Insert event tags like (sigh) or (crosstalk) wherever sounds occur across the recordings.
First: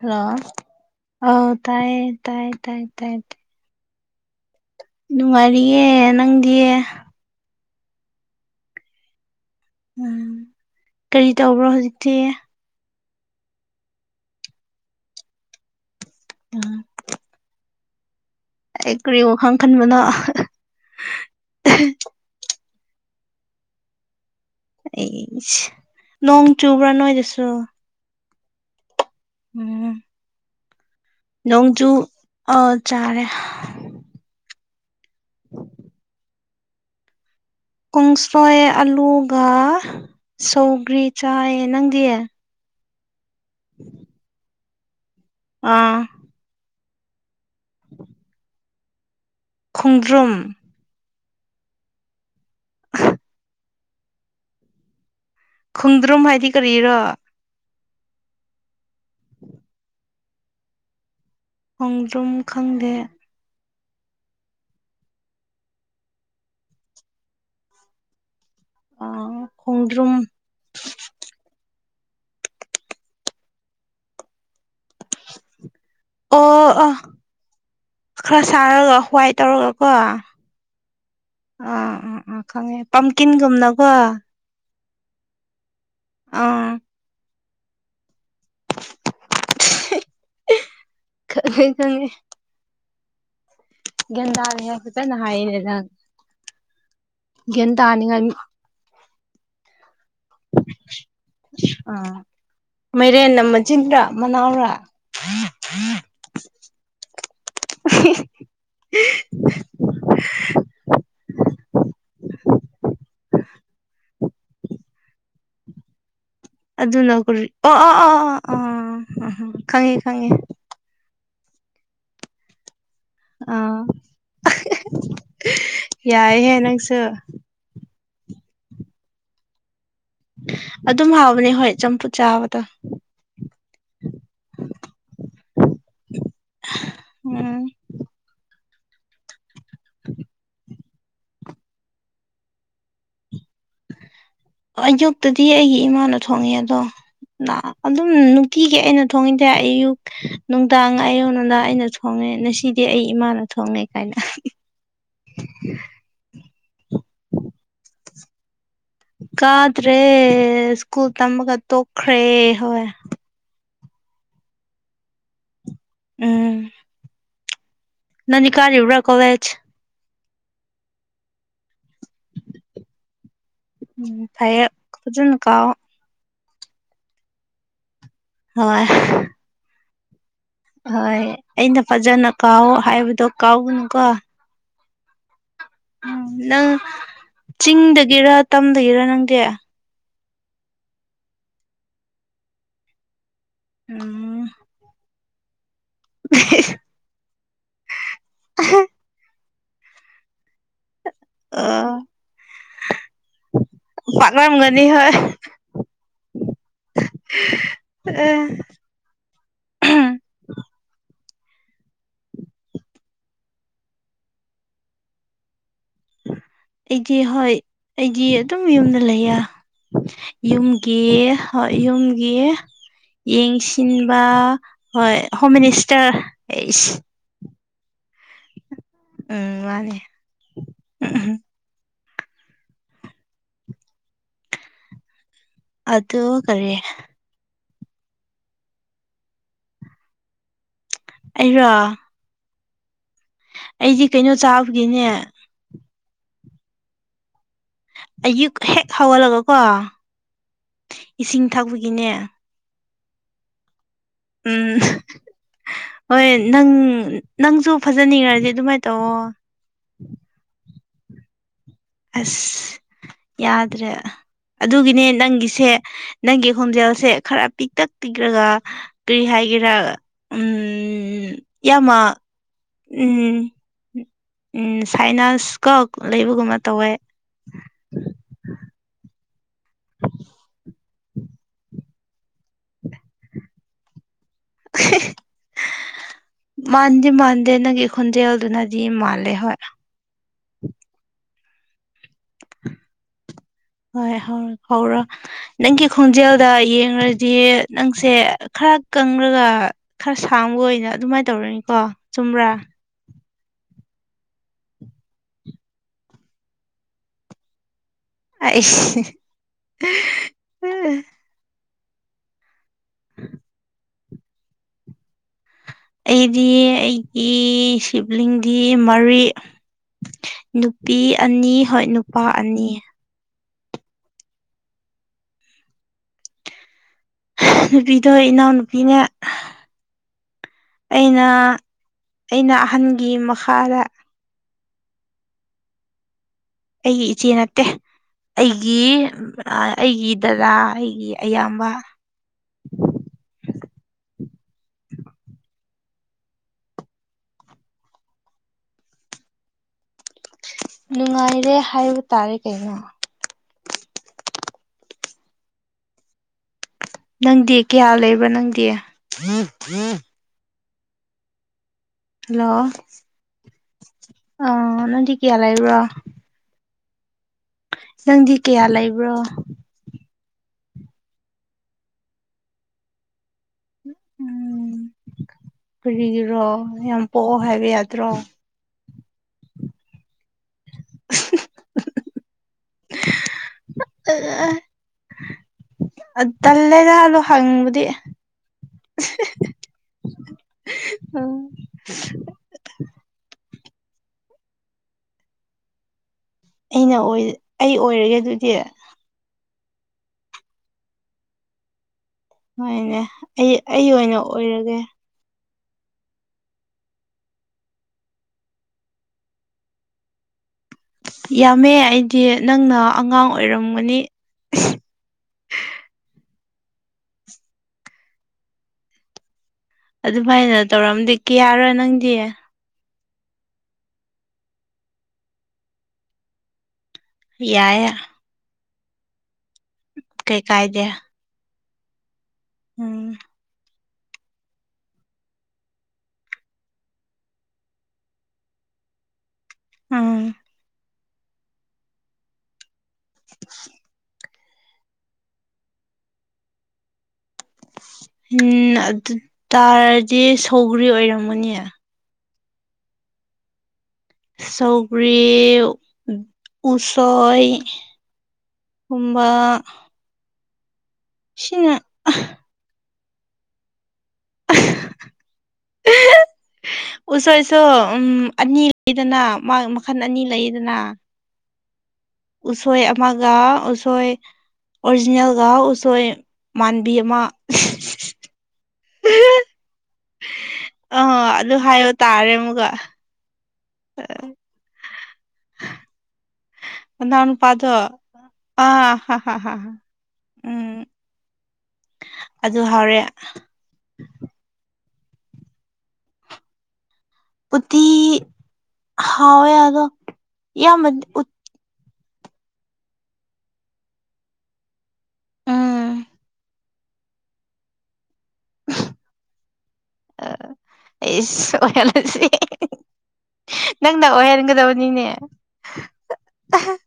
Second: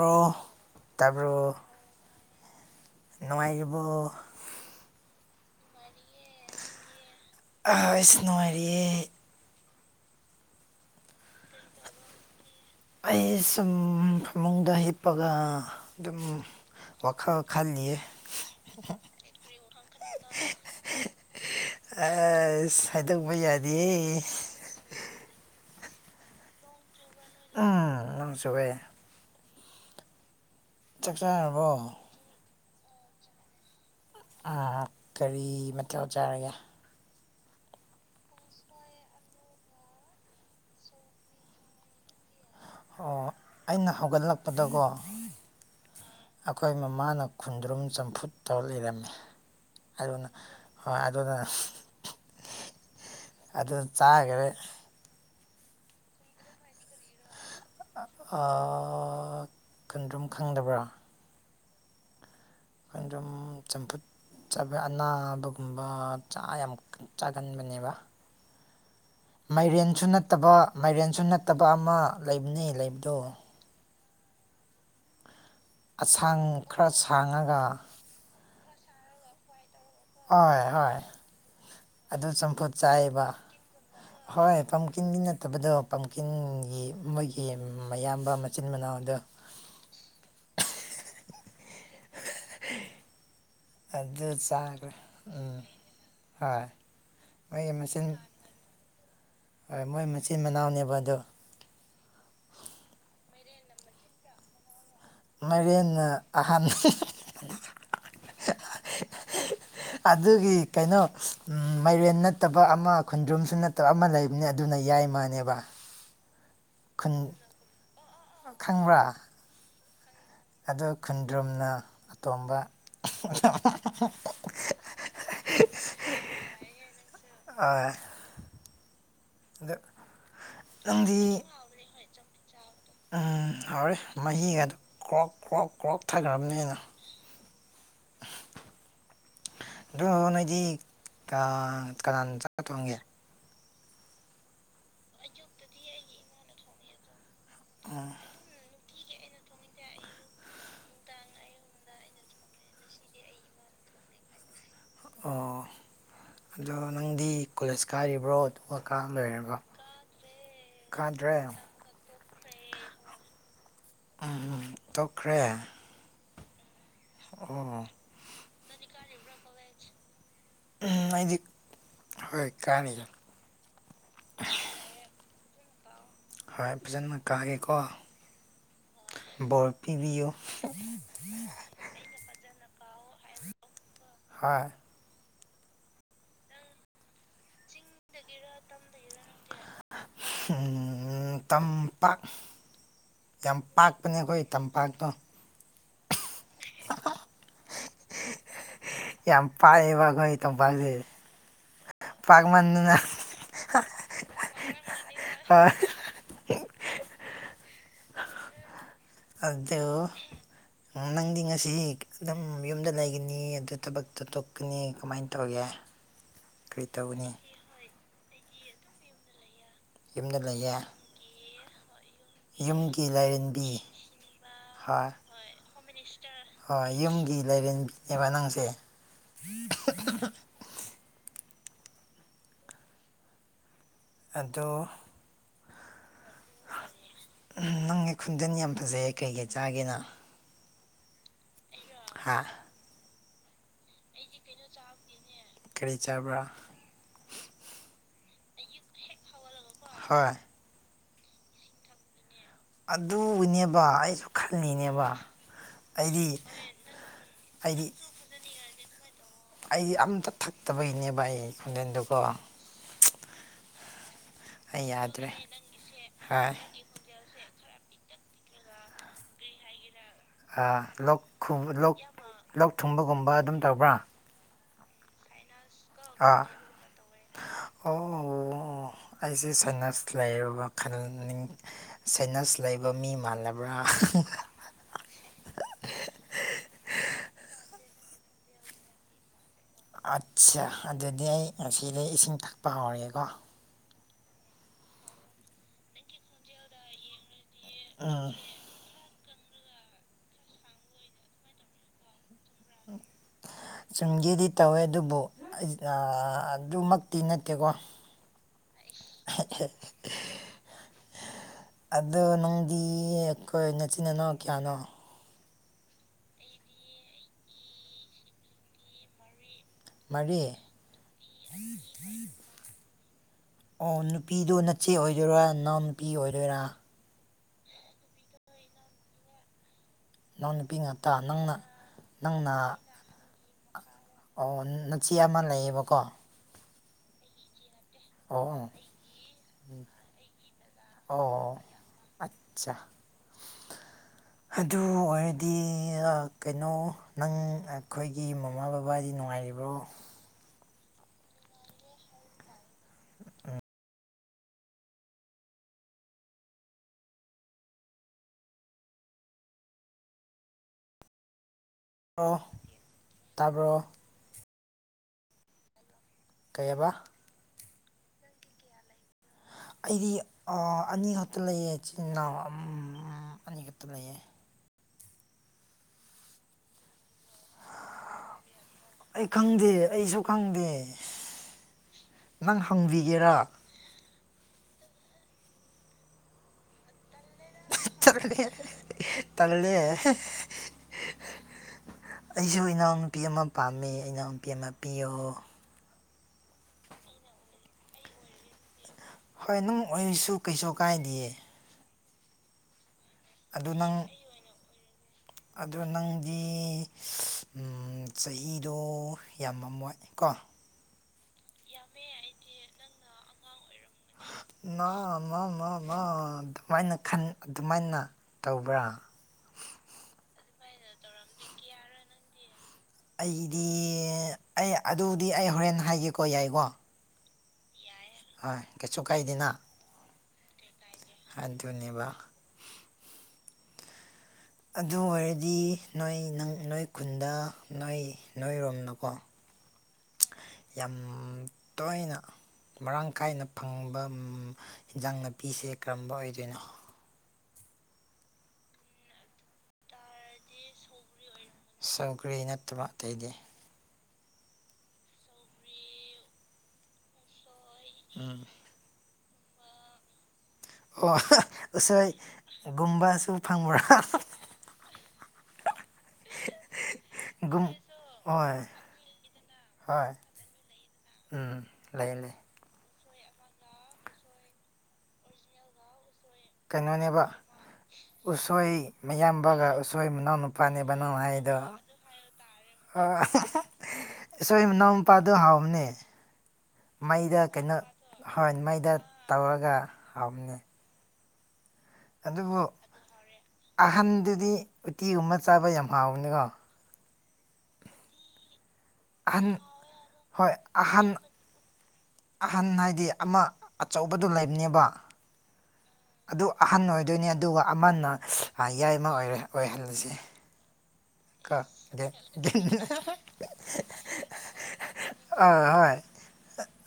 Hello ꯑ ꯇꯥꯏꯌꯦ ꯇꯥꯏꯌꯦ ꯇꯥꯏ ꯅꯨꯪꯉꯥꯏꯔꯤꯕꯣ ꯅꯨꯡꯉꯥꯏꯔꯤꯌꯦ ꯅꯪꯗꯤ꯫ ꯑꯁ ꯅꯨꯉꯥꯏꯔꯦ ꯎꯝ ꯀꯔꯤ ꯇꯧꯕ꯭ꯔꯣ ꯍꯧꯖꯤꯛꯇꯤ ꯑꯩ ꯁꯨꯝ ꯐꯃꯨꯡꯗ ꯍꯤꯞꯄꯒ ꯑꯗꯨꯝ ꯎꯝ ꯋꯥꯈꯜ ꯈꯜꯂꯤꯌꯦ ꯑꯩ ꯀꯔꯤ ꯋꯥꯈꯟ ꯈꯟꯕꯅꫭ ꯑꯁ ꯍꯥꯏꯗꯧꯕ ꯌꯥꯗꯦꯌꯦ ꯑꯩꯁ ꯅꫭꯡ ꯆꯨꯞꯕ꯭ꯔꯥ ꯅꯣꯏ ꯗꯁꯨ ꯎꯝ ꯅꯣꯡ ꯆꯨꯋꯦ ꯎꯝ ꯆꯥꯛ ꯆꯥꯔꯕꯣ ꯅꯣꯡꯖꯨ ꯑꯥ ꯆꯥꯔꯦ ꯑꯥ ꯀꯔꯤ ꯃꯊ‌ꯦꯜ ꯆꯥꯔꯒꯦ ꯀꯣꯡꯁ꯭ꯔꯣꯏ ꯑꯂꯨꯒ ꯁꯧꯒ꯭ꯔꯤ ꯆꯥꯏꯌꯦ ꯅꯪꯗꯤ ꯑꯣ ꯑꯩꯅ ꯍꯧꯒꯠꯂꯛꯄꯗꯒꯣ ꯎꯝ ꯑꯩꯈꯣꯏ ꯃꯃꯥꯅ ꯈꯨꯟꯗ꯭ꯔꯨꯝ ꯆꯝꯐꯨꯠꯇꯧ ꯂꯩꯔꯝꯃꯤ ꯑꯗꯨꯅ ꯈꯣꯡꯗ꯭ꯔꯨꯝ ꯍꯣꯏ ꯑꯗꯨꯗ ꯑꯗꯨ ꯆꯥꯒꯔꯦ ꯈꯣꯡꯗ꯭ꯔꯨꯝ ꯍꯥꯏꯗꯤ ꯀꯔꯤꯔꯣ ꯑꯥ ꯈꫭꯡꯗꯔꯨꯝ ꯈꯪꯗꯕ꯭ꯔꯥ ꯍꯣꯡꯗꯔꯨꯝ ꯈꯨꯟꯗꯔꯨꯝ ꯆꯝꯐꯨꯠ ꯑꯅꯥꯕꯒꯨꯝꯕ ꯆꯥ ꯌꯥꯝ ꯆꯥꯒꯟꯕꯅꯦꯕ ꯑꯥ ꯃꯥꯏꯔꯦꯟꯁꯨ ꯈꯣꯡꯗ꯭ꯔꯨꯝ ꯅꯠꯇꯕ ꯃꯥꯏꯔꯦꯟꯁꯨ ꯅꯠꯇꯕ ꯑꯃ ꯂꯩꯕꯅꯤ ꯂꯩꯕꯗ‌ꫭ ꯑꯁꯥꯡ ꯑꯣ ꯈꯔ ꯑꯣ ꯁꯥꯡꯉꯒ ꯈꯔ ꯁꯥꯔꯒ ꯍ꯭ꯋꯥꯏ ꯇꯧꯔꯒ ꯀꯣ ꯍꯣꯏ ꯍꯣꯏ ꯑꯥ ꯑꯥ ꯑꯗꯨ ꯑꯥ ꯆꯝꯐꯨꯠ ꯈꯪꯉꯦ ꯆꯥꯏꯕ ꯄꯝꯀꯤꯟꯒꯨꯝꯅꯀꯣ ꯍꯣꯏ ꯄꯝꯀꯤꯟꯗꯤ ꯅꯠ ꯇꯕꯗꯣ ꯑꯥ ꯄꯝꯀꯤꯟꯒꯤ ꯃꯣꯏꯒꯤ ꯃꯌꯥꯝꯕ ꯃꯆꯤꯟ ꯃꯅꯥꯎꯗꯣ ꯈꯪꯉꯦ ꯈꯪꯉꯦ ꯑꯗꯨ ꯒ꯭ꯌꯥꯟ ꯇꯥꯅꯤꯡꯉꯥꯏ ꯆꯥꯈ꯭ꯔꯦ ꯐꯖꯅ ꯍꯥꯏꯔꯤꯅꯦ ꯎꯝ ꯅꯪ ꯍꯣꯏ ꯒ꯭ꯌꯥꯟ ꯃꯣꯏꯒꯤ ꯃꯆꯤꯟ ꯇꯥꯅꯤꯡꯉꯥꯏ ꯍꯣꯏ ꯃꯣꯏ ꯃꯆꯤꯟ ꯃꯅꯥꯎꯅꯦꯕ ꯑꯗꯣ ꯑꯥꯡ ꯃꯥꯏꯔꯦꯟꯅ ꯃꯆꯤꯟꯔꯥ ꯃꯅꯥꯎꯔꯥ ꯃꯔꯦꯟꯅ ꯑꯍꯟ (unintelligible) ꯑꯗꯨꯒꯤ ꯀꯩꯅꯣ ꯎꯝ ꯃꯥꯏꯔꯦꯟ ꯅꯠꯇꯕ ꯑꯃ ꯈꯨꯟꯗ꯭ꯔꯨꯝꯁꯨ ꯅꯠ ꯇꯕ ꯑꯃ ꯂꯩꯕꯅꯦ ꯑꯗꯨꯅ ꯌꯥꯏꯃ ꯅꯦꯕ ꯑꯗꯨꯅ ꯑꯣ ꯑꯣ ꯑꯣ ꯈꯪꯉꯦ ꯈꯪꯉꯦ ꯑꯗꫭ ꯈꯨꯟꯗ꯭ꯔꯨꯝꯅ ꯑꯇꯣꯝꯕ ꯑꯥ ꯌꯥꯏꯍꯦ ꯅꯪꯁꯨ ꯑꯥ ꯑꯗꯨ ꯑꯗꯨꯝ ꯅꯪꯗꯤ ꯍꯥꯎꯕꯅꯦ ꯍꯣꯏ ꯆꯝꯐꯨꯠ ꯆꯥꯕꯗꯣ ꯎꯝ ꯍꯥꯎꯔꯦ ꯃꯍꯤꯒ ꯑꯗꯨ ꯀ꯭ꯔꯣꯛ ꯀ꯭ꯔꯣꯛ ꯀ꯭ꯔꯣꯛ ꯊꯛꯈ꯭ꯔꯥꯕꯅꯦꯅ ꯎꯝ ꯑꯗꯨ ꯅꯣꯏꯗꯤ ꯀꯥ ꯀꯅꯥꯅ ꯆꯥꯛ ꯊꯣꯡꯒꯦ ꯑꯌꯨꯛꯇꯗꯤ ꯑꯩꯒꯤ ꯏꯃꯥꯅ ꯊꯣꯡꯉꯦ ꯑꯗꯣ ꯑꯗꯨꯝ ꯎꯝ ꯅꯨꯡꯇꯤꯒꯤ ꯑꯩꯅ ꯊꯣꯡꯏꯗ ꯑꯌꯨꯛ ꯅꯨꯡ ꯗꯥꯡ ꯑꯌꯨꯛ ꯅꯨꯡꯗꯥꯡ ꯑꯩꯅ ꯊꯣꯡꯉꯦ ꯉꯁꯤꯗꯤ ꯑꯩ ꯏꯃꯥꯅ ꯊꯣꯡꯉꯦ ꯀꯥꯏꯅ ꯑꯣ ꯑꯗꯣ ꯅꯪꯗꯤ ꯀꯣꯂꯦꯖ ꯀꯥꯔꯤꯕ꯭ꯔꯣ ꯑꯗꯨꯒ ꯀꯥ ꯂꯣꯏꯔꯕꯣ ꯀꯥꯗ꯭ꯔꯦ ꯁ꯭ꯀꯨꯜ ꯀꯥꯗ꯭ꯔꯦ ꯇꯝꯕꯒ ꯇꯣꯛꯈ꯭ꯔꯦ ꯍꯣꯏ ꯎꯝ ꯎꯝ ꯇꯣꯛꯈ꯭ꯔꯦ ꯎꯝ ꯑꯣ ꯅꯪꯗꯤ ꯀꯥꯔꯤꯕ꯭ꯔꯥ ꯀꯣꯂꯦꯖ ꯎꯝ ꯑꯩꯗꯤ ꯍꯣꯏ ꯀꯥꯅꯤꯗꯥ ꯎꯝ ꯐꯩꯌꯦ ꯐꯖꯅꯥ ꯀꯥꯑꯣ ꯍꯣꯏ ꯐꯖꯅ ꯀꯥꯒꯦꯀꯣ ꯍꯣꯏ ꯕꯣꯔ ꯄꯤꯕꯤꯌꯨ ꯍꯣꯏ ꯑꯩꯅ ꯐꯖꯅ ꯀꯥꯎ ꯍꯥꯏꯕꯗꯣ ꯀꯥꯎꯒꯅꯨꯀꯣ ꯍꯣꯏ ꯎꯝ ꯅꯪ ꯆꯤꯡꯗꯒꯤꯔ ꯇꯝꯗꯒꯤꯔ ꯅꯪꯗꯤ ꯍꯝ ꯇꯝꯄꯥꯛ ꯌꯥꯝꯄꯥꯛꯄꯅꯦ ꯑꯩꯈꯣꯏ ꯎꯝ ꯇꯝꯄꯥꯛꯇꯣ (inaudible) ꯌꯥꯝ ꯄꯥꯏꯑꯦꯕꯥ ꯑꯈꯣꯏꯒꯤ ꯇꯝꯄꯥꯛꯁꯦ ꯄꯛꯃꯟꯗꯅ ꯄꯥꯛꯋꯥꯝꯒꯅꯤ ꯍꯣꯏ ꯍꯥꯏ ꯑ (unintelligible) ꯑꯗꯨ ꯅꯪꯗꯤ ꯉꯁꯤ ꯑꯗꯨꯝ ꯌꯨꯝꯗ ꯂꯩꯒꯅꯤ ꯑꯗꯨ ꯊꯕꯛ ꯆꯠꯊꯣꯛꯀꯅꯤ ꯀꯃꯥꯏꯅ ꯇꯧꯒꯦ ꯀꯔꯤ ꯑꯩꯗꯤ ꯇꯧꯒꯅꯤ ꯍꯣꯏ ꯑꯩꯗꯤ ꯑꯗꯨꯝ ꯌꯨꯝꯗ ꯂꯩꯌꯦ ꯌꯨꯝꯗ ꯂꯩꯌꯦ ꯌꯨꯝꯒꯤ ꯍꯣꯏ ꯌꯨꯝꯒꯤ ꯌꯨꯝꯒꯤ ꯂꯥꯏꯔꯦꯝꯕꯤ ꯌꯦꯡꯁꯤꯟꯕ ꯍꯣꯏ ꯍꯣꯝ ꯃꯤꯅꯤꯁꯇꯔ ꯍꯣꯏ ꯌꯨꯝꯒꯤ ꯂꯥꯏꯔꯦꯝꯕꯤ ꯅꯦꯕꯥ ꯅꯪꯁꯦ ꯎꯝ ꯃꯥꯅꯦ ꯎꯝ ꯑꯗꯣ ꯑꯗꯨ ꯀꯔꯤ ꯎꯝ ꯅꯪꯒꯤ ꯈꯨꯟꯖꯦꯟ ꯌꯥꯝ ꯐꯖꯩꯌꯦ ꯀꯩ ꯀꯩ ꯆꯥꯒꯦ ꯅꯪ ꯑꯩꯔꯣ ꯍꯥ ꯑꯩꯗꯤ ꯀꯩꯅꯣ ꯆꯥꯕꯒꯤꯅꯦ ꯀꯔꯤ ꯆꯥꯕ꯭ꯔꯥ ꯑꯌꯨꯛ ꯍꯦꯛ ꯍꯧꯒꯠꯂꯒꯀꯣ ꯍꯣꯏ ꯏꯁꯤꯡ ꯊꯛꯄꯒꯤꯅꯦ ꯑꯗꯨꯕꯨꯅꯦꯕ ꯑꯩꯁꯨ ꯎꯝ ꯈꯜꯂꯤꯅꯦꯕ ꯑꯩꯗꯤ ꯍꯣꯏ ꯅꯪ ꯅꯪꯁꯨ ꯐꯖꯅꯤꯡꯉꯗꯤ ꯑꯗꯨꯃꯥꯏꯅ ꯇꯧꯑꯣ ꯑꯩ ꯑꯝꯇ ꯊꯛꯇꯕꯩꯅꯦꯕ ꯑꯩ ꯈꯣꯟꯖꯦꯜꯗꯨꯀꯣ ꯑꯁ ꯌꯥꯗ꯭ꯔꯦ ꯑꯩ ꯑꯗꯨꯒꯤꯅꯦ ꯌꯥꯗ꯭ꯔꯦ ꯅꯪꯒꯤꯁꯦ ꯅꯪꯒꯤ ꯍꯣꯏ ꯈꯣꯟꯖꯦꯜꯁꯦ ꯈꯔ ꯄꯤꯛꯇꯛ ꯄꯤꯛꯈ꯭ꯔꯒ ꯀꯔꯤ ꯍꯥꯏꯒꯦꯔꯥ ꯑꯥ ꯂꯣꯛ ꯎꯝ ꯈꯨꯕ ꯌꯥꯝꯃ ꯂꯣꯛ ꯂꯣꯛ ꯊꯨꯡꯕꯒꯨꯝꯕ ꯎꯝ ꯑꯗꯨꯝ ꯇꯧꯕ꯭ꯔꯥ ꯎꯝ ꯁꯥꯏꯅꯥꯁꯀ ꯑꯥ ꯂꯩꯕꯒꯨꯝꯕ ꯇꯧꯋꯦ ꯑꯣ ꯑꯩꯁꯦ ꯁꯥꯏꯅꯁ ꯂꯩꯔꯕ ꯈꯜꯂꯤꯅꯤ ꯁꯥꯏꯅꯁ ꯂꯩꯕ ꯃꯤ ꯃꯥꯜꯂꯥꯕ꯭ꯔꯥ (unintelligible) (inaudible) ꯃꯥꯟꯗꯤ ꯃꯥꯟꯗꯦ ꯅꯪꯒꯤ ꯈꯣꯟꯖꯦꯜꯗꯨꯅꯗꯤ ꯃꯥꯜꯂꯦ ꯍꯣꯏ ꯑꯠꯆꯥ ꯑꯗꯨꯗꯤ ꯑꯩ ꯉꯁꯤꯗꯒꯤ ꯏꯁꯤꯡ ꯊꯛꯄ ꯍꯧꯔꯒꯦꯀꯣ ꯍꯣꯏ ꯍꯣꯏ ꯍꯧꯔ ꯅꯪꯒꯤ ꯈꯣꯟꯖꯦꯜꯗ ꯌꯦꯡꯔꯥꯗꯤ ꯅꯪꯁꯦ ꯎꯝ ꯈꯔ ꯀꯪꯔꯒ ꯈꯔ ꯁꯥꯡꯕ ꯑꯣꯏꯅ ꯑꯗꯨꯃꯥꯏꯅ ꯇꯧꯔꯅꯤꯀꯣ ꯆꯨꯝꯕ꯭ꯔꯥ ꯇ (inaudible) (unintelligible) ꯆꯨꯝꯒꯦꯗꯤ ꯇꯧꯋꯦ ꯑꯗꯨꯕꯨ ꯑꯗꯨꯃꯛꯇꯤ ꯅꯠꯇꯦꯀꯣ ꯑꯩꯁ ꯑꯗꯣ ꯅꯪꯗꯤ ꯑꯩꯈꯣꯏ ꯅꯆꯤꯟ ꯅꯥꯅꯥꯎ ꯀꯌꯥꯅꯣ ꯑꯩꯗꯤ ꯑꯩꯒꯤ ꯁꯤꯕꯂꯤꯡꯗꯤ ꯃꯔꯤ ꯃꯔꯤ ꯅꯨꯄꯤ ꯑꯅꯤ ꯍꯣꯏ ꯅꯨꯄꯥ ꯑꯅꯤ ꯑꯣ ꯅꯨꯄꯤꯗꯨꯣ ꯅꯆꯦ ꯑꯣꯏꯗꯣꯏꯔꯥ ꯅꯅꯥꯎ ꯅꯨꯄꯤ ꯑꯣꯏꯗꯣꯏꯔꯥ ꯅꯨꯄꯤꯗꯣ ꯏꯅꯥꯎꯅꯨꯄꯤꯅꯦ ꯅꯅꯥꯎꯅꯨꯄꯤ ꯉꯥꯛꯇ ꯑꯩꯅ ꯅꯪꯅ ꯅꯪꯅ ꯑꯩꯅ ꯑꯍꯟꯒꯤ ꯃꯈꯥꯗ ꯑꯣ ꯅꯆꯦ ꯑꯃ ꯂꯩꯌꯦꯕꯀꯣ ꯑꯩꯒꯤ ꯏꯆꯦ ꯅꯠꯇꯦ ꯑꯣ ꯑꯣ ꯑꯩꯒꯤ ꯑꯩꯒꯤ ꯗꯗꯥ ꯑꯩꯒꯤ ꯑꯌꯥꯝꯕ ꯑꯆꯥ ꯎꯝ (inaudible) ꯑꯗꯨ ꯑꯣꯏꯔꯗꯤ ꯀꯩꯅꯣ ꯅꯪ ꯑꯩꯈꯣꯏꯒꯤ ꯃꯃꯥ ꯕꯕꯥ ꯍꯥꯏꯗꯤ ꯅꯨꯡꯉꯥꯏꯔꯤꯕ꯭ꯔꯣ ꯅꯨꯡꯉꯥꯏꯔꯦ ꯍꯥꯏꯕ ꯇꯥꯔꯦ ꯀꯩꯅꯣ ꯎꯝ ꯅꯪꯗꯤ ꯀꯌꯥ ꯂꯩꯕ꯭ꯔꯥ ꯅꯪꯗꯤ ꯑꯣ ꯍꯜꯂꯣ ꯇꯥꯕ꯭ꯔꯣ ꯑ ꯅꯗꯤ ꯀꯌꯥ ꯂꯩꯕ꯭ꯔꯣ ꯀꯩꯕ ꯅꯪꯗꯤ ꯀꯌꯥ ꯂꯩꯕ꯭ꯔꯣ ꯑꯩꯗꯤ ꯑꯅꯤ ꯈꯛꯇ ꯂꯩꯑ ꯏꯆꯤꯤꯟꯜ ꯏꯅꯥꯎ ꯑꯅꯤꯈꯛꯇ ꯂꯩꯑ ꯎꯝ ꯐꯔꯤꯒꯤꯔꯣ ꯌꯥꯝ ꯄꯣꯛꯑꯣ ꯍꯥꯏꯕ ꯌꯥꯗ꯭ꯔꯣ ꯑꯩ ꯈꯪꯗꯦ ꯑꯩꯁꯨ ꯈꯪꯗꯦ ꯅꯪ ꯍꯪꯕꯤꯒꯦꯔꯥ ꯇꯜꯂꯦꯔ ꯑꯗꯣ ꯍꯪꯕꯗꯤ ꯇꯂꯅ ꯎꯝ ꯑꯩꯁꯨ ꯏꯅꯥꯎ ꯅꯨꯄꯤ ꯑꯃ ꯄꯥꯝꯃꯦ ꯏꯅꯥꯎ ꯅꯨꯨꯄꯤ ꯑꯃ ꯄꯤꯌꯣ ꯑꯩꯅ ꯑꯩ ꯑꯣꯏꯔꯒꯦ ꯑꯗꯨꯗꯤ ꯍꯣꯏ ꯅꯨꯡ ꯑꯣꯏꯔꯤꯁꯨ ꯀꯩꯁꯨ ꯀꯥꯏꯗꯌꯦ ꯍꯣꯏꯅꯦ ꯑꯩ ꯑꯩ ꯑꯣꯏꯅ ꯑꯣꯏꯔꯒꯦ ꯑꯗꯣ ꯅꯪꯗꯤ ꯆꯍꯤꯗꯣ ꯌꯥꯝꯃ ꯋꯥꯏ ꯀꯣ ꯌꯥꯝꯃꯦ ꯑꯩꯗꯤ ꯅꯪꯅ ꯑꯉꯥꯡ ꯑꯣꯏꯔꯝꯒꯅꯤ ꯃꯥ ꯃꯥ ꯃꯥ ꯃꯥ ꯑꯗꯨꯃꯥꯏꯅꯟ ꯑꯗꯨꯃꯥꯏꯅ ꯇꯧꯕ꯭ꯔꯥ ꯑꯗꯨꯃꯥꯏꯅ ꯇꯧꯔꯝꯗꯤ ꯀꯌꯥꯔꯣꯏ ꯅꯪꯗꯤ ꯑꯩꯒꯤꯗꯤ ꯑꯩ ꯑꯗꯨꯗꯤ ꯑꯩ ꯍꯣꯔꯦꯟ ꯍꯥꯏꯒꯦꯀꯣ ꯌꯥꯏꯀꯣ ꯌꯥꯏ ꯍꯣꯏ ꯀꯩꯁꯨ ꯀꯥꯏꯗꯅ ꯀꯩ ꯀꯥꯏꯗꯦ ꯍꯥꯏ ꯅꯦꯕ ꯎꯝ ꯑꯗꯨ ꯑꯣꯏꯔꯗꯤ ꯅꯣꯏ ꯅꯪ ꯅꯣꯏ ꯈꯨꯟꯗ ꯅꯣꯏ ꯅꯣꯏꯔꯣꯝꯅꯀꯣ ꯎꯝ ꯌꯥꯝ ꯇꯣꯏꯅ ꯃꯔꯥꯡ ꯀꯥꯏꯅ ꯐꯪꯕ ꯏꯟꯖꯥꯡ ꯅꯥꯄꯤꯁꯦ ꯀꯔꯝꯕ ꯑꯣꯏꯗꯣꯏꯅꯣ ꯎꯝ ꯑꯗꯨ ꯇꯥꯔꯗꯤ ꯁꯧꯒ꯭ꯔꯤ ꯑꯣꯏꯔꯝꯃꯅꯦ ꯁꯪꯀ꯭ꯔꯤ ꯅꯠꯇꯕꯇꯩꯩꯗꯤꯦ ꯁꯧꯒ꯭ꯔꯤ ꯎꯁꯣꯏ ꯎꯝ ꯀꯝꯕ ꯑꯣ ꯎꯁꯣꯏ ꯒꯨꯝꯕꯁꯨ ꯐꯪꯕ꯭ꯔꯥ ꯑ ꯎꯁꯣꯏꯁꯨ ꯒꯨꯝ ꯎ ꯍꯣꯏ ꯑꯅꯤ ꯂꯩꯗꯅ ꯃꯈꯜ ꯍꯣꯏ ꯑꯅꯤ ꯂꯩꯗꯅ ꯎꯝ ꯂꯩ ꯂꯩ ꯎꯁꯣꯏ ꯑꯃꯒ ꯎꯁꯣꯏ ꯑꯣꯔꯤꯖꯤꯅꯦꯜꯒ ꯎꯁꯣꯏ ꯃꯥꯟꯕꯤ ꯀꯩꯅꯣꯅꯦꯕ ꯑꯃ ꯎꯁꯣꯏ ꯃꯌꯥꯝꯕꯒ ꯎꯁꯣꯏ ꯃꯅꯥꯎꯅꯨꯄꯥ ꯄꯥꯟꯅꯤ ꯅꯣ ꯑꯥ ꯍꯥꯏꯗ ꯑꯗꯨ ꯍꯥꯏꯕ ꯇꯥꯔꯦ ꯑꯃꯨꯛꯀ ꯁꯣꯏꯅꯥꯎ ꯃꯄꯥꯗꯣ ꯍꯥꯎꯕꯅꯦ ꯃꯅꯥꯎ ꯃꯩꯗ ꯀꯩꯅꯣ ꯅꯨꯄꯥꯗꯣ ꯍ ꯃꯩꯗ ꯑꯥ ꯍꯥ ꯍꯥ ꯍꯥ ꯇꯧꯔꯒ ꯍꯥꯎꯅꯤ ꯎꯝ ꯑꯗꯨꯕꯨ ꯑꯗꯨ ꯍꯥꯎꯔꯦ ꯑꯍꯟꯗꯨꯗꯤ ꯎꯇꯤꯒꯨꯝꯕ ꯆꯥꯕ ꯌꯥꯝ ꯍꯥꯎꯕꯅꯤꯀꯣ ꯄꯨꯊꯤ ꯍꯥꯎꯋ ꯑꯍꯟ ꯌꯥꯗꯣ ꯍꯣꯏ ꯌꯥꯝ ꯃ ꯑꯍꯟ ꯑꯍꯟ ꯍꯥꯏꯗꯤ ꯑꯃ ꯑꯆꯧꯕꯗꯨꯣ ꯂꯩꯕꯅꯦꯕ ꯎꯝ ꯑꯗꯨ ꯑꯍꯟ ꯑꯣꯏꯗꯣꯏꯅꯤ ꯑꯗꯨꯒ ꯑꯃꯅ ꯌꯥꯏꯃ ꯑꯣꯏꯔ ꯑꯣꯏꯍꯜꯂꯁꯦ ꯀ ꯑꯩꯁ ꯑꯣꯏꯍꯜꯂꯁꯤ ꯅꯪꯅ ꯑꯣꯏꯍꯟꯒꯗꯕꯅꯤꯅꯦ ꯑꯣꯏ ꯍꯣꯏ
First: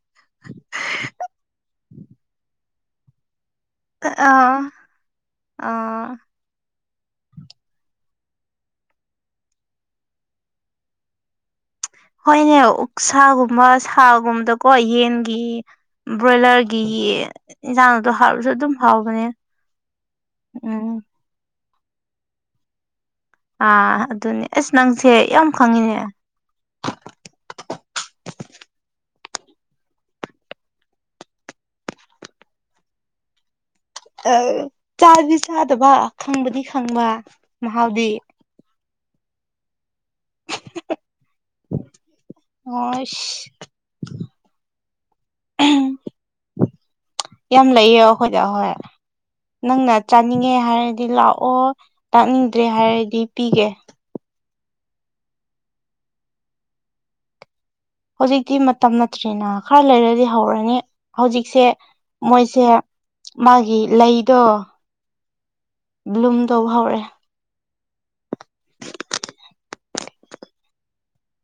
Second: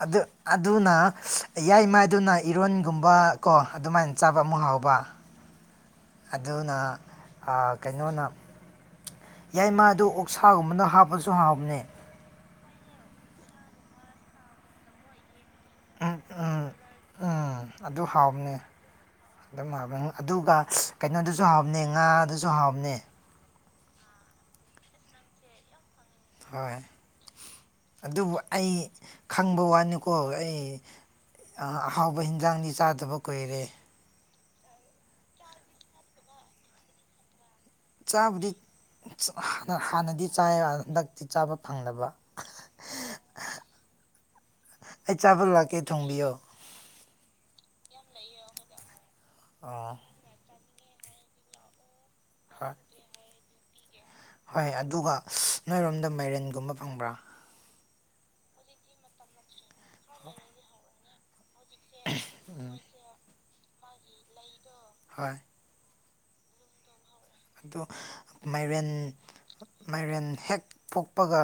ꯑꯗꯨ ꯑꯗꯨꯅ ꯌꯥꯏ ꯃꯥꯏꯗꯨꯅ ꯏꯔꯣꯟꯒꯨꯝꯕ ꯀꯣ ꯑꯗꯨꯃꯥꯏꯅ ꯆꯥꯕ ꯑꯥ ꯑꯃꯨꯛ ꯍꯥꯎꯕ ꯑꯥ ꯑꯗꯨꯅ ꯀꯩꯅꯣꯅ ꯌꯥꯏ ꯃꯥ ꯑꯗꯨ ꯑꯣꯛꯁꯥꯒꯨꯝꯕꯅ ꯍꯥꯞꯄꯁꯨ ꯍꯥꯞꯕꯅꯦ ꯍꯣꯏꯅꯦ ꯎꯛꯁꯥꯒꯨꯝꯕ ꯁꯥꯒꯨꯝꯕꯗꯀꯣ ꯌꯦꯟꯒꯤ ꯎꯝ ꯎꯝ ꯕ꯭ꯔꯣꯏꯂꯔꯒꯤ ꯎꯝ ꯏꯟꯁꯥꯡꯗꯣ ꯍꯥꯥꯎꯔꯁꯨ ꯑꯗꯨꯝ ꯍꯥꯎꯕꯅꯦ ꯑꯗꯨꯝꯅꯤ ꯑꯗꯨꯒ ꯎꯝ ꯀꯩꯅꯣꯗꯨꯁꯨ ꯍꯥꯎꯕꯅꯦ ꯉꯥꯗꯨꯁꯨ ꯍꯥꯎꯕꯅꯦ ꯑꯥ ꯑꯗꯨꯅꯦ ꯑꯁ ꯅꯪꯁꯦ ꯌꯥꯝ ꯈꯪꯉꯤꯅꯦ ꯍꯣꯏ ꯑꯗꯨꯕꯨ ꯑꯩ ꯈꯪꯕ ꯋꯥꯅꯤꯀꯣ ꯑꯩ ꯑꯍꯥꯎꯕ ꯍꯤꯟꯖꯥꯡꯅꯤ ꯆꯥꯗꯕ ꯀꯨꯏꯔꯦ ꯑ ꯆꯥꯗꯤ ꯆꯥꯗꯕ ꯈꯪꯕꯅꯤ ꯈꯪꯕ ꯃꯍꯥꯎꯗꯤ ꯆꯥꯕꯨꯗꯤ ꯍꯥꯟꯅꯗꯤ ꯆꯥ ꯍꯟꯗꯛꯇꯤ ꯆꯥꯕ ꯐꯪꯗꯕ ꯑꯣꯁ ꯑꯩ ꯆꯥꯕ ꯂꯥꯛꯀꯦ ꯊꯣꯡꯕꯤꯌꯣ ꯌꯥꯝ ꯂꯩꯌꯦ ꯑꯩꯈꯣꯏꯗ ꯍꯣꯏ ꯅꯪꯅ ꯑꯣ ꯇꯥꯛꯅꯤꯡꯉꯦ ꯍꯥꯏꯔꯗꯤ ꯂꯥꯛꯑꯣ ꯇꯥꯛꯅꯤꯡꯗ꯭ꯔꯦ ꯍꯣꯏ ꯍꯥꯏꯔꯗꯤ ꯄꯤꯒꯦ ꯍꯣꯏ ꯑꯗꯨꯒ ꯅꯣꯏꯔꯣꯝꯗ ꯃꯥꯏꯔꯦꯟꯒꯨꯝꯕ ꯐꯪꯕ꯭ꯔꯥ ꯍꯧꯖꯤꯛꯇꯤ ꯃꯇꯝ ꯅꯠꯇ꯭ꯔꯦꯅ ꯈꯔ ꯂꯩꯔꯗꯤ ꯍꯧꯔꯅꯤ ꯍꯧꯖꯤꯛꯁꯦ ꯃꯣꯏꯁꯦ ꯎꯝ ꯃꯥꯒꯤ ꯂꯩꯗꯣ ꯍꯣꯏ ꯕ꯭ꯂꯨꯝ ꯇꯧꯕ ꯍꯧꯔꯦ ꯑꯗꯨ ꯃꯥꯏꯔꯦꯟ ꯃꯥꯏꯔꯦꯟ ꯍꯦꯛ ꯄꯣꯛꯄꯒ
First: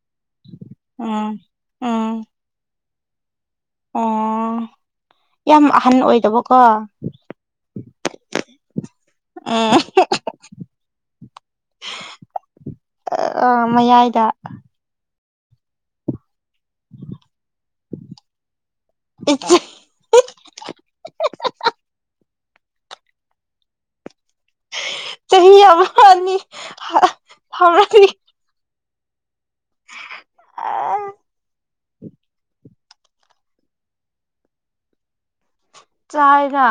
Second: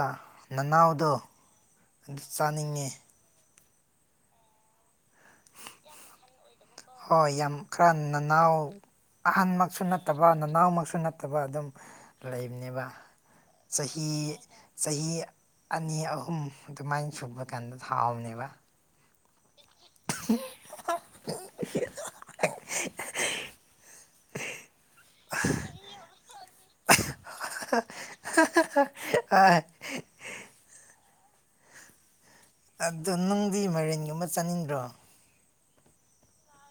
ꯅꯅꯥꯎꯗꯣ ꯎꯝ ꯑꯗꯨ ꯎꯝ ꯆꯥꯅꯤꯡꯉꯤ ꯑꯣ ꯌꯥꯝ ꯑꯍꯟ ꯑꯣꯏꯗꯕꯀꯣ ꯍꯣꯏ ꯌꯥꯝ ꯈꯔ ꯅꯅꯥꯎ ꯑꯍꯟꯃꯛꯁꯨ ꯅꯠꯇꯕ ꯅꯅꯥꯎꯃꯛꯁꯨ ꯅꯠꯇꯕ ꯑꯗꯨꯝ ꯂꯩ ꯂꯩꯕꯅꯦꯕ ꯎꯝ ꯆꯍꯤ ꯃꯌꯥꯏꯗ ꯆꯍꯤ ꯑꯅꯤ ꯑꯍꯨꯝ ꯑꯗꯨꯃꯥꯏꯅ ꯁꯨꯕ ꯀꯥꯟꯗ ꯊꯥꯎꯕꯅꯦꯕ ꯏ ꯁꯤ ꯆꯍꯤ ꯆꯍꯤ ꯌꯥꯝꯅꯤ (inaudible) ꯍꯣꯏ ꯑ ꯑꯗꯣ ꯅꯪꯗꯤ ꯃꯦꯔꯦꯟꯒꯨꯝꯕ ꯆꯥꯅꯤꯡꯗ꯭ꯔꯣ ꯆꯥꯏꯒ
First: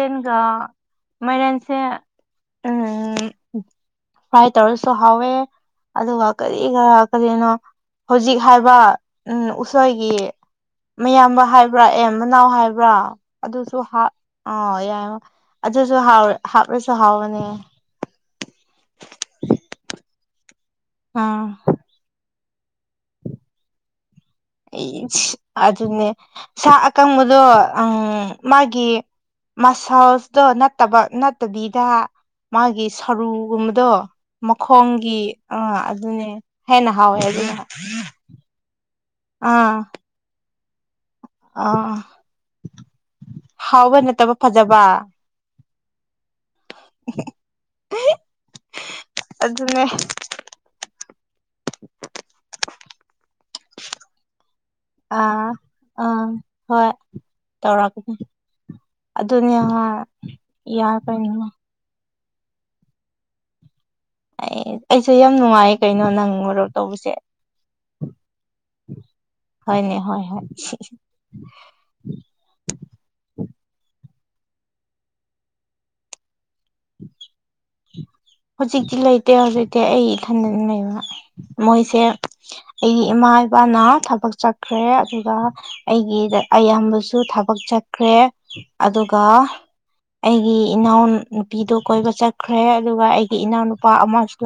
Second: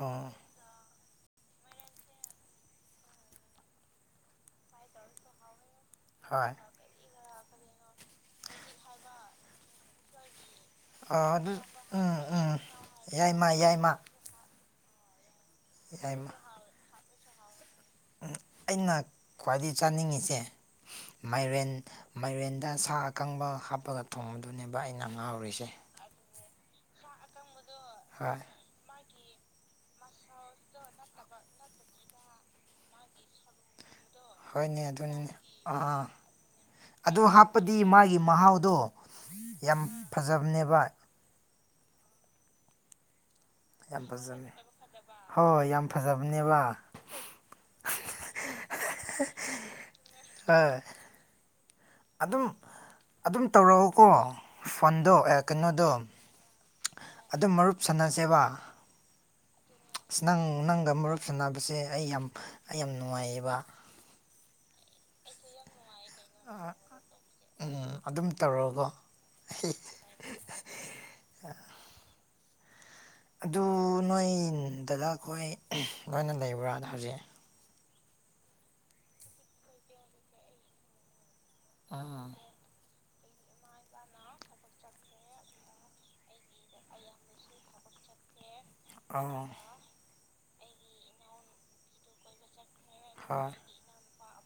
ꯑꯣ ꯃꯥꯏꯔꯟꯁꯦ ꯎꯝ ꯐꯚꯥꯏ ꯇꯔꯁꯨꯣ ꯍꯦ ꯑꯗꯨꯒ ꯍꯣꯏ ꯀꯔꯤ ꯈꯔ ꯀꯔꯤꯅꯣ ꯍꯧꯖꯤꯛ ꯍꯥꯏꯕ ꯎꯝ ꯎꯁꯣꯏꯒꯤ ꯑꯣ ꯃꯌꯥꯝꯕ ꯑꯗꯨ ꯍꯥꯏꯕ꯭ꯔꯥ ꯑꯦ ꯎꯝ ꯃꯅꯥꯎ ꯎꯝ ꯍꯥꯏꯕ꯭ꯔꯥ ꯌꯥꯏꯃ ꯑꯗꯨꯁꯨ ꯌꯥꯏꯃ ꯑ ꯌꯥꯏ ꯑꯗꯨꯁꯨ ꯌꯥꯏꯃ ꯍꯥꯞꯂꯁꯨ ꯍꯥꯎꯕꯅꯦ ꯑꯩꯅ ꯈ꯭ꯋꯥꯏꯗꯗꯒꯤ ꯆꯥꯅꯤꯡꯉꯤꯁꯦ ꯑꯥ ꯃꯥꯏꯔꯦꯟ ꯃꯥꯏꯔꯦꯟꯗ ꯁꯥ ꯑꯀꯪꯕ ꯍꯥꯞꯄꯒ ꯊꯣꯡꯉ ꯑꯩ ꯑꯗꯨꯅꯦ ꯁꯥ ꯑꯀꯪꯕꯗꯣ ꯎꯝ ꯍꯣꯏ ꯃꯥꯒꯤ ꯒꯤ ꯃꯁꯜꯁꯇꯣ ꯅꯠꯇꯕ ꯅꯠꯇꯕꯤꯗ ꯃꯥꯒꯤ ꯁꯔꯨꯒꯨꯝꯕꯗꯣ ꯍꯣꯏꯅꯦ ꯃꯈꯣꯡꯒꯤ ꯑꯗꯨꯅꯤꯅꯦ ꯑꯥ ꯑꯥ ꯑꯗꯨꯅꯦ ꯍꯦꯟꯅ ꯍꯥꯎꯋꯦ ꯑꯗꯨꯣ ꯑꯗꯨꯅ ꯍꯥꯞꯄꯗꯤ ꯃꯥꯒꯤ ꯃꯍꯥꯎꯗꯣ ꯑꯥ ꯌꯥꯝ ꯐꯖꯕꯅꯦꯕ ꯑꯥ ꯍꯥꯎꯕ ꯌꯥꯝ ꯅꯠꯇꯕ ꯐꯖꯕꯅꯦ ꯐꯖꯕ ꯍꯣꯏ ꯌꯥꯝ ꯐꯖꯕꯅꯦꯕ ꯀ ꯍꯣꯏ ꯑꯗꯨꯝ ꯑꯗꯨꯝ ꯇꯧꯔꯛꯑꯣꯀꯣ ꯐꯣꯟꯗꯣ ꯑꯥ ꯀꯩꯅꯣꯗꯣ ꯑꯥ ꯍꯣꯏ ꯑꯗꯨꯝ ꯃꯔꯨꯞ ꯇꯧꯔꯛꯀꯅꯤ ꯁꯥꯟꯅꯁꯦꯕ ꯑꯗꯨꯅꯦ ꯑ ꯅꯪ ꯅꯪꯒ ꯌꯥꯏ ꯃꯔꯨꯞ ꯀꯩꯅꯣ ꯁꯥꯟꯅꯕꯁꯦ ꯑꯩ ꯌꯥꯝ ꯑꯩ ꯌꯥꯝ ꯅꯨꯡꯉꯥꯏꯌꯦꯕ ꯑꯦ ꯑꯩꯁꯦ ꯌꯥꯝ ꯅꯨꯡꯉꯥꯏꯌꯦ ꯀꯩꯅꯣ ꯅꯪ ꯃꯔꯣꯔꯣꯛ ꯇꯧꯕꯁꯦ ꯎꯝ ꯑꯗꯨꯝ ꯇꯧꯔꯒ ꯍꯅꯦ ꯍꯣꯏ ꯍ ꯑ ꯑꯗꯨ ꯅꯣꯏ ꯗꯗ ꯑꯩꯈꯣꯏ ꯅꯣꯏꯅ ꯂꯩꯕ꯭ꯔꯥꯅ ꯍꯥꯏ ꯍꯧꯖꯤꯛꯇꯤ ꯂꯩꯇꯦ ꯍꯧꯖꯤꯛꯇꯤ ꯑꯩ ꯏꯊꯟꯗꯅ ꯂꯩꯕ ꯃꯣꯏꯁꯦ ꯎꯝ ꯑꯩꯒꯤ ꯏꯃꯥ ꯏꯄꯥꯅ ꯊꯕꯛ ꯆꯠꯈ꯭ꯔꯦ ꯑꯗꯨꯒ ꯑꯩꯒꯤꯗ ꯑꯌꯥꯝꯕꯁꯨ ꯊꯕꯛ ꯆꯠꯈ꯭ꯔꯦ ꯑꯗꯨꯒ ꯑꯥ ꯑꯩꯒꯤ ꯏꯅꯥꯎ ꯅꯨꯨꯄꯤꯗꯨꯣ ꯀꯣꯏꯕ ꯆꯠ ꯈ꯭ꯔꯦ ꯑꯗꯨꯒ ꯑꯩꯒꯤ ꯍꯣꯏ ꯏꯅꯥꯎꯅꯨꯄꯥ ꯑꯃꯁꯨ ꯂꯩ